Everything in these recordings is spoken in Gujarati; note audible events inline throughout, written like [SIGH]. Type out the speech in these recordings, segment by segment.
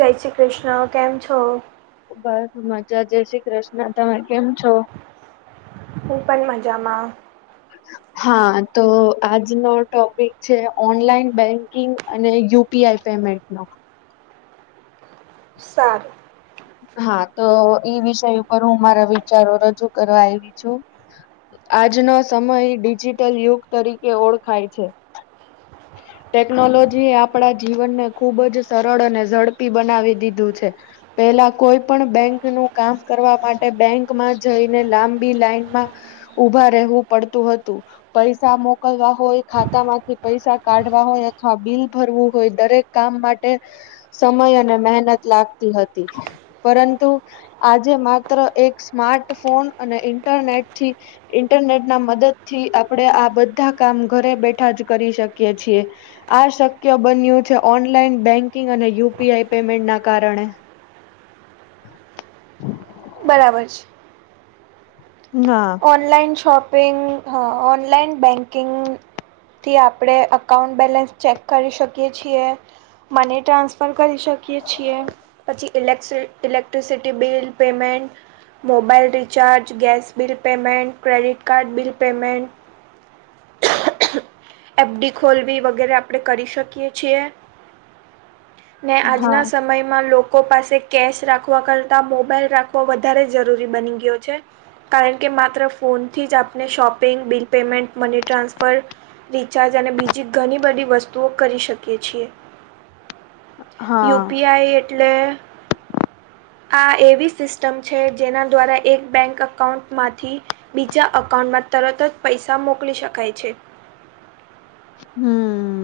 જય શ્રી કૃષ્ણ. કેમ છો? બસ મજા, જય શ્રી કૃષ્ણ. તમે કેમ છો? હું પણ મજામાં. હા, તો આજનો ટોપિક છે ઓનલાઈન બેંકિંગ અને યુ પી આઈ પેમેન્ટ નો. સારું. હા તો ઈ વિષય ઉપર હું મારા વિચારો રજૂ કરવા આઈવી છું. આજનો સમય ડિજિટલ યુગ તરીકે ઓળખાય છે. ટેકનોલોજી આપડા જીવનને ખુબ જ સરળ અને ઝડપી બનાવી દીધું છે. પેલા કોઈ પણ બેંક નું કામ કરવા માટે બેંકમાં જઈને લાંબી લાઈનમાં ઉભા રહેવું પડતું હતું. પૈસા મોકલવા હોય ખાતા માંથી પૈસા કાઢવા હોય અથવા બિલ ભરવું હોય દરેક કામ માટે સમય અને મહેનત લાગતી હતી. પરંતુ આજે માત્ર એક સ્માર્ટ ફોન અને ઇન્ટરનેટ થી ઇન્ટરનેટ ના મદદ થી આપડે આ બધા કામ ઘરે બેઠા જ કરી શકીએ છીએ. આ શક્ય બન્યું છે ઓનલાઈન બેંકિંગ અને યુ પી આઈ પેમેન્ટ ના કારણે. બરાબર છે. ના. ઓનલાઈન શોપિંગ હા ઓનલાઈન બેન્કિંગ થી આપડે અકાઉંન્ટ બેલેન્સ ચેક કરી શકીએ છીએ. મની ટ્રાન્સફર કરી શકીએ છીએ. પછી ઇલેક electricity bill payment mobile recharge gas bill payment credit card bill payment app ડી ખોલવી વગેરે આપડે કરી શકીએ છીએ. ને હા આજના સમયમાં લોકો પાસે કેશ રાખવા કરતા મોબાઈલ રાખવો વધારે જરૂરી બની ગયો છે. કારણ કે માત્ર ફોનથી જ આપને shopping bill payment money transfer recharge અને બીજી ઘણી બધી વસ્તુઓ કરી શકીએ છીએ. યુ હા પી આઈ એટલે આ એવી સિસ્ટમ છે જેના દ્વારા એક બેંક અકાઉન્ટમાંથી બીજા અકાઉન્ટમાં તરત જ પૈસા મોકલી શકાય છે. હમ્મ,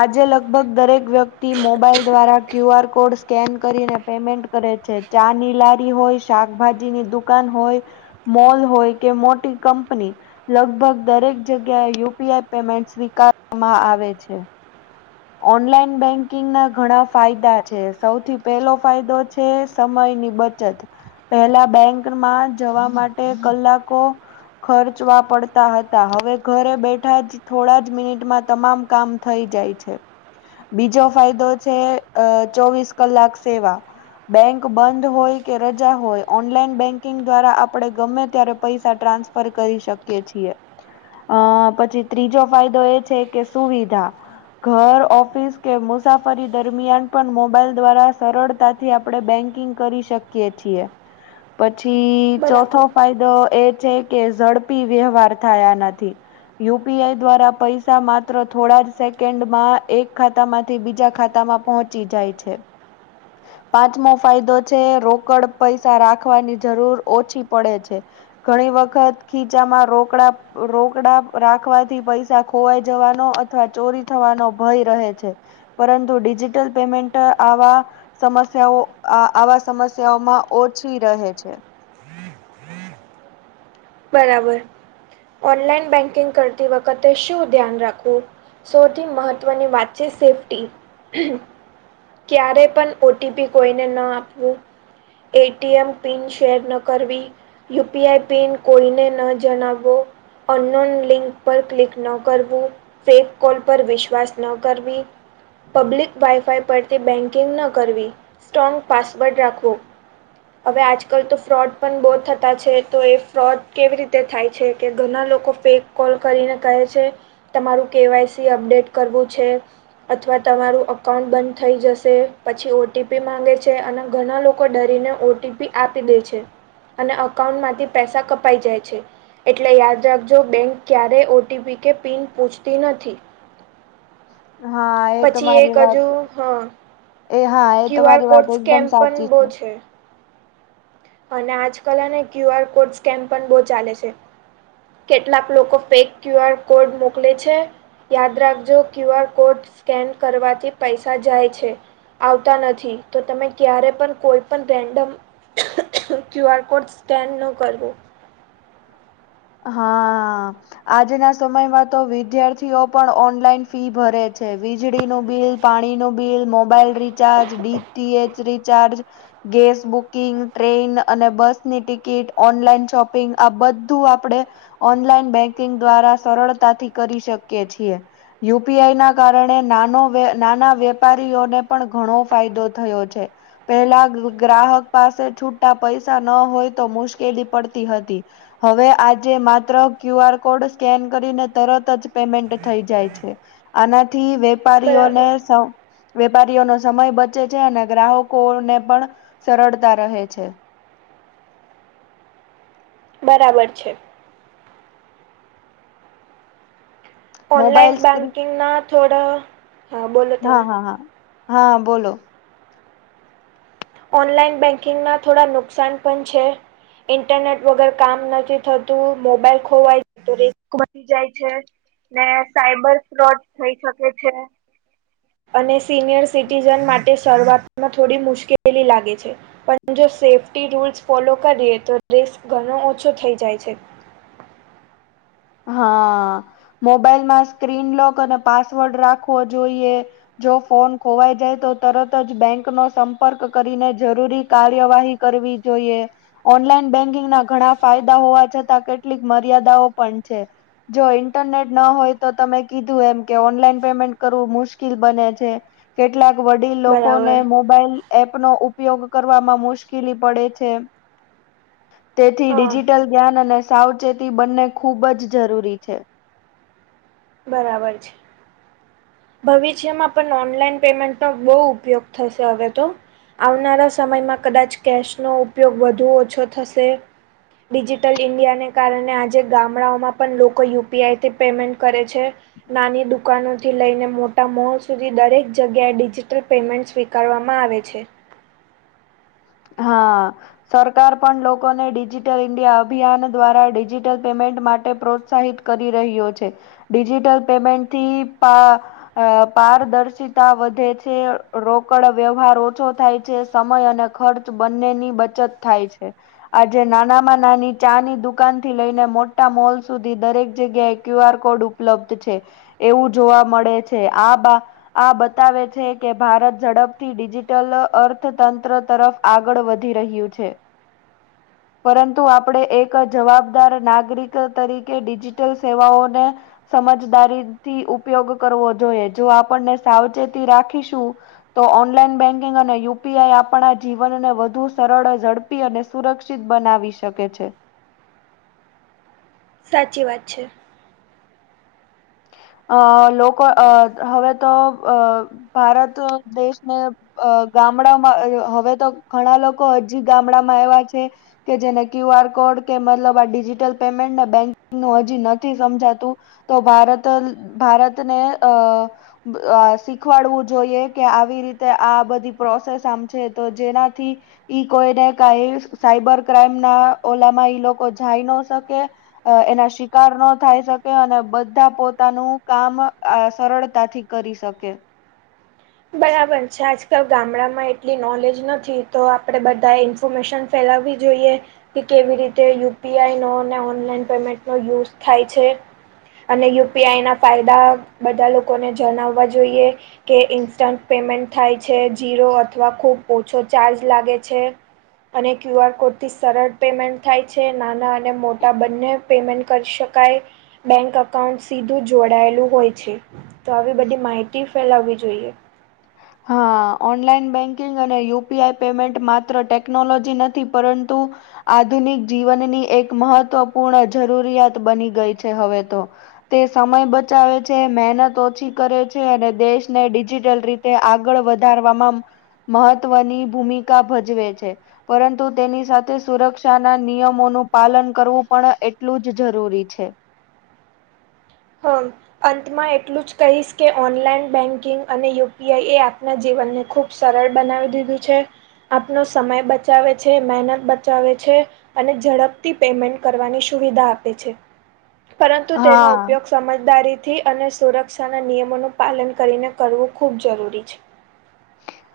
આજે લગભગ દરેક વ્યક્તિ મોબાઈલ દ્વારા ક્યુ આર કોડ સ્કેન કરીને પેમેન્ટ કરે છે ચા ની લારી હોય શાકભાજીની દુકાન હોય મોલ હોય કે મોટી કંપની લગભગ દરેક જગ્યાએ યુપીઆઈ પેમેન્ટ સ્વીકારવામાં આવે છે ઓનલાઈન બેંકિંગ ના ઘણા ફાયદા છે સૌથી પેલો ફાયદો છે એ છે સમયની બચત પેલા બેંકમાં જવા માટે કલાકો ખર્ચવા પડતા હતા હવે ઘરે બેઠા જ થોડા જ મિનિટમાં તમામ કામ થઈ જાય છે બીજો ફાયદો છે અ ચોવીસ કલાક સેવા બેંક બંધ હોય કે રજા હોય ઓનલાઈન બેંકિંગ દ્વારા આપડણે ગમે ત્યારે પૈસા ટ્રાન્સ પર કરી શકીએ છીએ અ પછી ત્રીજો ફાયદો એ છે કે સુવિધા ઘર ઓફિસ કે મુસાફરી દરમિયાન પણ મોબાઈલ દ્વારા સરળતા થી આપણે બેંકિંગ કરી શકીયે છીએ પછી બરાબર. ચોથો ફાય તો એ છે કે ઝડપી વ્યવહાર થાયા નથી. યુપીઆઈ દ્વારા પૈસા માત્ર થોડા જ સેકન્ડ માં એક ખાતા માંથી બીજા ખાતામાં પહોંચી જાય છે. પાંચમો ફાયદો છે રોકડ પૈસા રાખવાની જરૂર ઓછી પડે છે. ઘણી વખત ખીચામાં રોકડા રોકડા રાખવાથી પૈસા ખોવાઈ જવાનો અથવા ચોરી થવાનો ભય રહે છે. પરંતુ ડિજિટલ પેમેન્ટ આવા સમસ્યાઓ આ આવા સમસ્યાઓમાં ઓછી રહે છે. બરાબર ઓનલાઈન બેંકિંગ કરતી વખતે શું ધ્યાન રાખવું. સૌથી મહત્વની વાત છે સેફ્ટી ક્યારે પણ ઓટીપી કોઈને ના આપવું. એટીએમ પિન શેર ન કરવી યુપીઆઈ પિન કોઈને ન જણાવવો અન્નોન લિંક પર ક્લિક ન કરવું. ફેક કોલ પર વિશ્વાસ ન કરવી. પબ્લિક વાયફાઈ પરથી બેન્કિંગ ન કરવી સ્ટ્રોંગ પાસવર્ડ રાખવો. અવે આજકાલ તો ફ્રોડ પણ બો થતા છે તો એ ફ્રોડ કેવી રીતે થાય છે કે ઘણા ના લોકો ફેક કોલ કરીને કહે છે. તમારું કેવાયસી અપડેટ કરવું છે. અથવા તમારું અકાઉન્ટ બંધ થઈ જશે પછી ઓટીપી માંગે છે અને ઘના લો કો ડરીને ઓટીપી આપી દે છે અને અકાંઉન્ટ માંથી પૈસા કપાઈ જાય છે. એટલે યાદ રાખજો બેંક ક્યારેય ઓટીપી કે પિન પૂછતી નથી. હાય. પછી એક હજુ હ એ હાય ક્યુ આર કોડ સ્કેમ પણ બો છે. અને આજકાલ અને ક્યુ આર કોડ સ્કેમ પણ બો ચાલે છે. કેટલાક લોકો ફેક ક્યુ આર કોડ મોકલે છે. યાદ રાખજો ક્યુ આર કોડ સ્કેન કરવાથી પૈસા જાય છે. આવતા નથી તો તમે ક્યારે પણ કોઈ પણ random Q R code scan ન કરવો. હા. આજના સમયમાં તો વિદ્યાર્થીઓ પણ ઓનલાઈન ફી ભરે છે વીજળીનું બિલ પાણી નું bill mobile recharge DTH recharge gas booking train અને બસની ટિકિટ ઓનલાઈન શોપિંગ આ બધું આપણે ઓનલાઈન બેંકિંગ દ્વારા સરળતાથી કરી શકીએ છીએ. યુપીઆઈ ના કારણે નાનો વે નાના વેપારીઓને પણ ઘણો ફાયદો થયો છે. પહેલા ગ ગ્રાહક પાસે છુટા પૈસા ન હોય તો મુશ્કેલી પડતી હતી. હવે આજે માત્ર ક્યુ આર કોડ સ્કેન કરીને તરત જ પેમેન્ટ થઈ જાય છે. આનાથી વેપારીઓને બરાબર સ વેપારીઓનો સમય બચે છે અને ગ્રાહકોને પણ સરળતા રહે છે. બરાબર છે. ઓનલાઈન મોબાઈલ સ્ક્રીન બેંકિંગના થોડા હા બોલો હા તમે હા હા હા બોલો. ઓનલાઈન બેંકિંગ ના થોડા નુકસાન પણ છે. ઇન્ટરનેટ વગર કામ નથી થતું મોબાઈલ ખોવાય [UNINTELLIGIBLE] જાય છે ને સાઈબર ફ્રોડ થઈ શકે છે. અને સિનિયર સિટીઝન માટે શરૂઆતમાં થોડી મુશ્કેલી લાગે છે. પણ જો સેફ્ટી રૂલ્સ ફોલો કરીએ તો રિસ્ક ઘણો ઓછો થઈ જાય છે હા મોબાઈલમાં સ્ક્રીનલોક અને પાસવર્ડ રાખવો જોઈએ જો ફોન ખોવાઈ જાય તો તરત જ બેંક નો સંપર્ક કરીને જરૂરી કાર્યવાહી કર જોઈએ ઓનલાઈન બેંકિંગ ના ઘણા ફાયદા હોવા છતાં કેટલીક મર્યાદાઓ પજર જો ઇન્ટરનેટ ન હોય તો તમે કીધું એમ કે ઓનલાઈન પેમેન્ટ કરવું મુશ્કેલ બને છે કેટલાક વડીલ લોકો ને બરાબર મોબાઈલ એપ નો ઉપયોગ કરવામાં મુશ્કેલી પડે છે તેથી હા ડિજિટલ જ્ઞાન અને સાવચેતી બંને ખૂબ જ જરૂરી છે બરાબર છે ભવિષ્યમાં પણ ઓનલાઈન પેમેન્ટનોો બહુ ઉપયોગ થશે હવે તો આવનારા સમયમાં કદાચ કેશનો ઉપયોગ વધુ ઓછો થશે ડિજિટલ ઈન્ડિયાને કારણે આજે ગામડાઓમાં પણ લોકો યુપીઆઈથી પેમેન્ટ કરે છે નાની દુકાનો થી લઈને મોટા મોલ સુધી દરેક જગ્યાએ ડિજિટલ પેમેન્ટ સ્વીકારવામાં આવે છે હા સરકાર પણ લોકોને ડિજિટલ ઇન્ડિયા અભિયાન દ્વારા ડિજિટલ પેમેન્ટ માટે પ્રોત્સાહિત કરી રહ્યો છે ડિજિટલ પેમેન્ટથી અ પારદર્શિતા વધે છે રોકડ વ્યવહાર ઓછો થાય છે સમય અને ખર્ચ બંનેની બચત થાય છે આજે નાનામાં નાની ચા ની દુકાન થી લઈને મોટા મોલ સુધી દરેક જગ્યાએ ક્યુ આર કોડ ઉપલબ્ધ છે એવું જોવા મળે છે આ બા આ બતાવે છે કે ભારત ઝડપથી ડિજિટલ અર્થતંત્ર તરફ આગળ વધી રહ્યું છે પરંતુ આપણે એક જવાબદાર નાગરિક તરીકે ડિજિટલ સેવાઓને સમજદારી થી ઉપયોગ કરવો જોઈએ જો આપણને સાવચેતી રાખીશું તો ઓનલાઈન બેન્કિંગ અને યુપીઆઈ આપણા જ જીવનને વધુ સરળ ઝડપી અને સુરક્ષિત બનાવી શકે છે સાચી વાત છે અ લોકો અ હવે તો અ ભારત દેશને અ ગામડામાં હવે તો ઘણા લોકો હજી ગામડામાં આવ્યા છે. કે જેને ક્યુ આર કોડ કે મતલબ આ ડિજીિટલ પેમેન્ટને બેંકિંગ ન હજી નથી સમજાતું. તો ભારત ભારતને અ અ શીખવાડવું જોઈએ કે આવી રીતે આ બધી પ્રોસેસ આમ છે તો જેનાથી ઈ કોઈને કઈ સાઈબર ક્રાઈમ ના ઓલામાં ઈ લોકો જાય ન શકે. અ એના શિકાર ન થાય શકે અને બધા પોતા તાનું કામ અ સરળતાથી કરી શકે. બરાબર છે આજકાલ ગામડામાં એટલી નોલેજ નથી તો આપડે બધા ઇન્ફોર્મેશન ફેલાવવી જોઈએ. કે કેવી રીતે યુ પી આઈ નો ઓનલાઈન પેમેન્ટ નો યુઝ થાય છે. અને યુ પી આઈ ના ફાયદા બધા લોકોને જણાવવા જોઈએ કે ઇ સ્ટન્ટ પેમેન્ટ થાય છે, જીરો અથવા ખૂબ ઓછો ચાર્જ લાગે છે. અને ક્યુ આર કોડથી સરળ પેમેન્ટ થાય છે, નાના અને મોટા બંને પેમેન્ટ કરી શકાય, બેંક અકાઉન્ટ સીધું જોડાયેલું હોય છે. તો આવી બધી માહિતી ફેલાવવી જોઈએ. હા ઓનલાઈન બેંકિંગ અને યુ પી આઈ પેમેન્ટ માત્ર ટેકનોલોજી નથી પરંતુ આધુનિક જીવનની એક મહત્વપૂર્ણ જરૂરિયાત બની ગઈ છે હવે તો. તે સમય બચાવે છે, મહેનત ઓછી કરે છે અને દેશને ડિજિટલ રીતે તે આગળ વધારવામાં મહત્વની ભૂમિકા ભજવે છે. પરંતુ તેની સાથે સુરક્ષાના નિયમોનું પાલન કરવું પણ એટલું જ જરૂરી છે. [UNINTELLIGIBLE] અંતમાં એટલું જ કહીશ કે ઓનલાઈન બેન્કિંગ અને યુ પી આઈ એ આપના જીવનને ખૂબ સરળ બનાવી દીધું છે, આપનો સમય બચાવે છે, મહેનત બચાવે છે. અને ઝડપથી પેમેન્ટ કરવાની સુવિધા આપે છે. પરંતુ તેનો હા ઉપયોગ સમજદારીથી અને સુરક્ષાના નિયમોનું પાલન કરીને કરવું ખૂબ જરૂરી છે.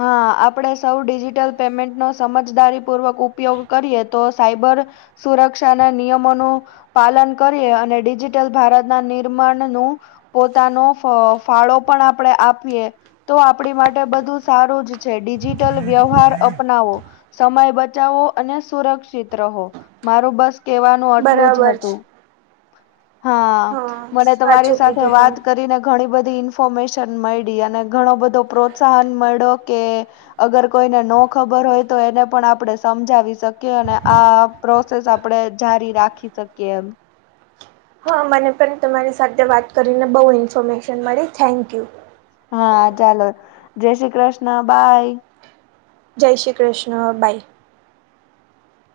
હા, આપડે સૌ ડિજિટલ પેમેન્ટનો સમજદારી પૂર્વક ઉપયોગ કરીએ તો સાયબર સુરક્ષાના નિયમોનું પાલન કરીએ અને ડિજિટલ ભારતના નિર્માણનું પોતાનો ફ ફાળો પણ આપણે આપીએ તો આપણી માટ બધું સારું જ છે, ડિજિટલ વ્યવહાર અપનાવો. સમય બચાવો અને સુરક્ષિત રહો. મારું બસ કેવાનું આટલુ જ બરાબર છે હતુ. હા, મને તમારી સાચું સાથે કીધું તમે વાત કરીને ઘણી બધી ઇન્ફોર્મેશન મયડી અને ઘણો બધો પ્રોત્સાહન મયડો કે અગર કોઈને નો ખબર હોય તો એને પણ આપણે સમજાવી શકીએ અને આ પ્રોસેસ આપડે જારી રાખી શકીએ એમ. હા, મને પણ તમારી સાથે વાત કરીને બો ઇન્ફોર્મેશન મળી થેન્કયુ. હા, ચાલો જય શ્રી કૃષ્ણ બાય. જય શ્રી કૃષ્ણ, બાય.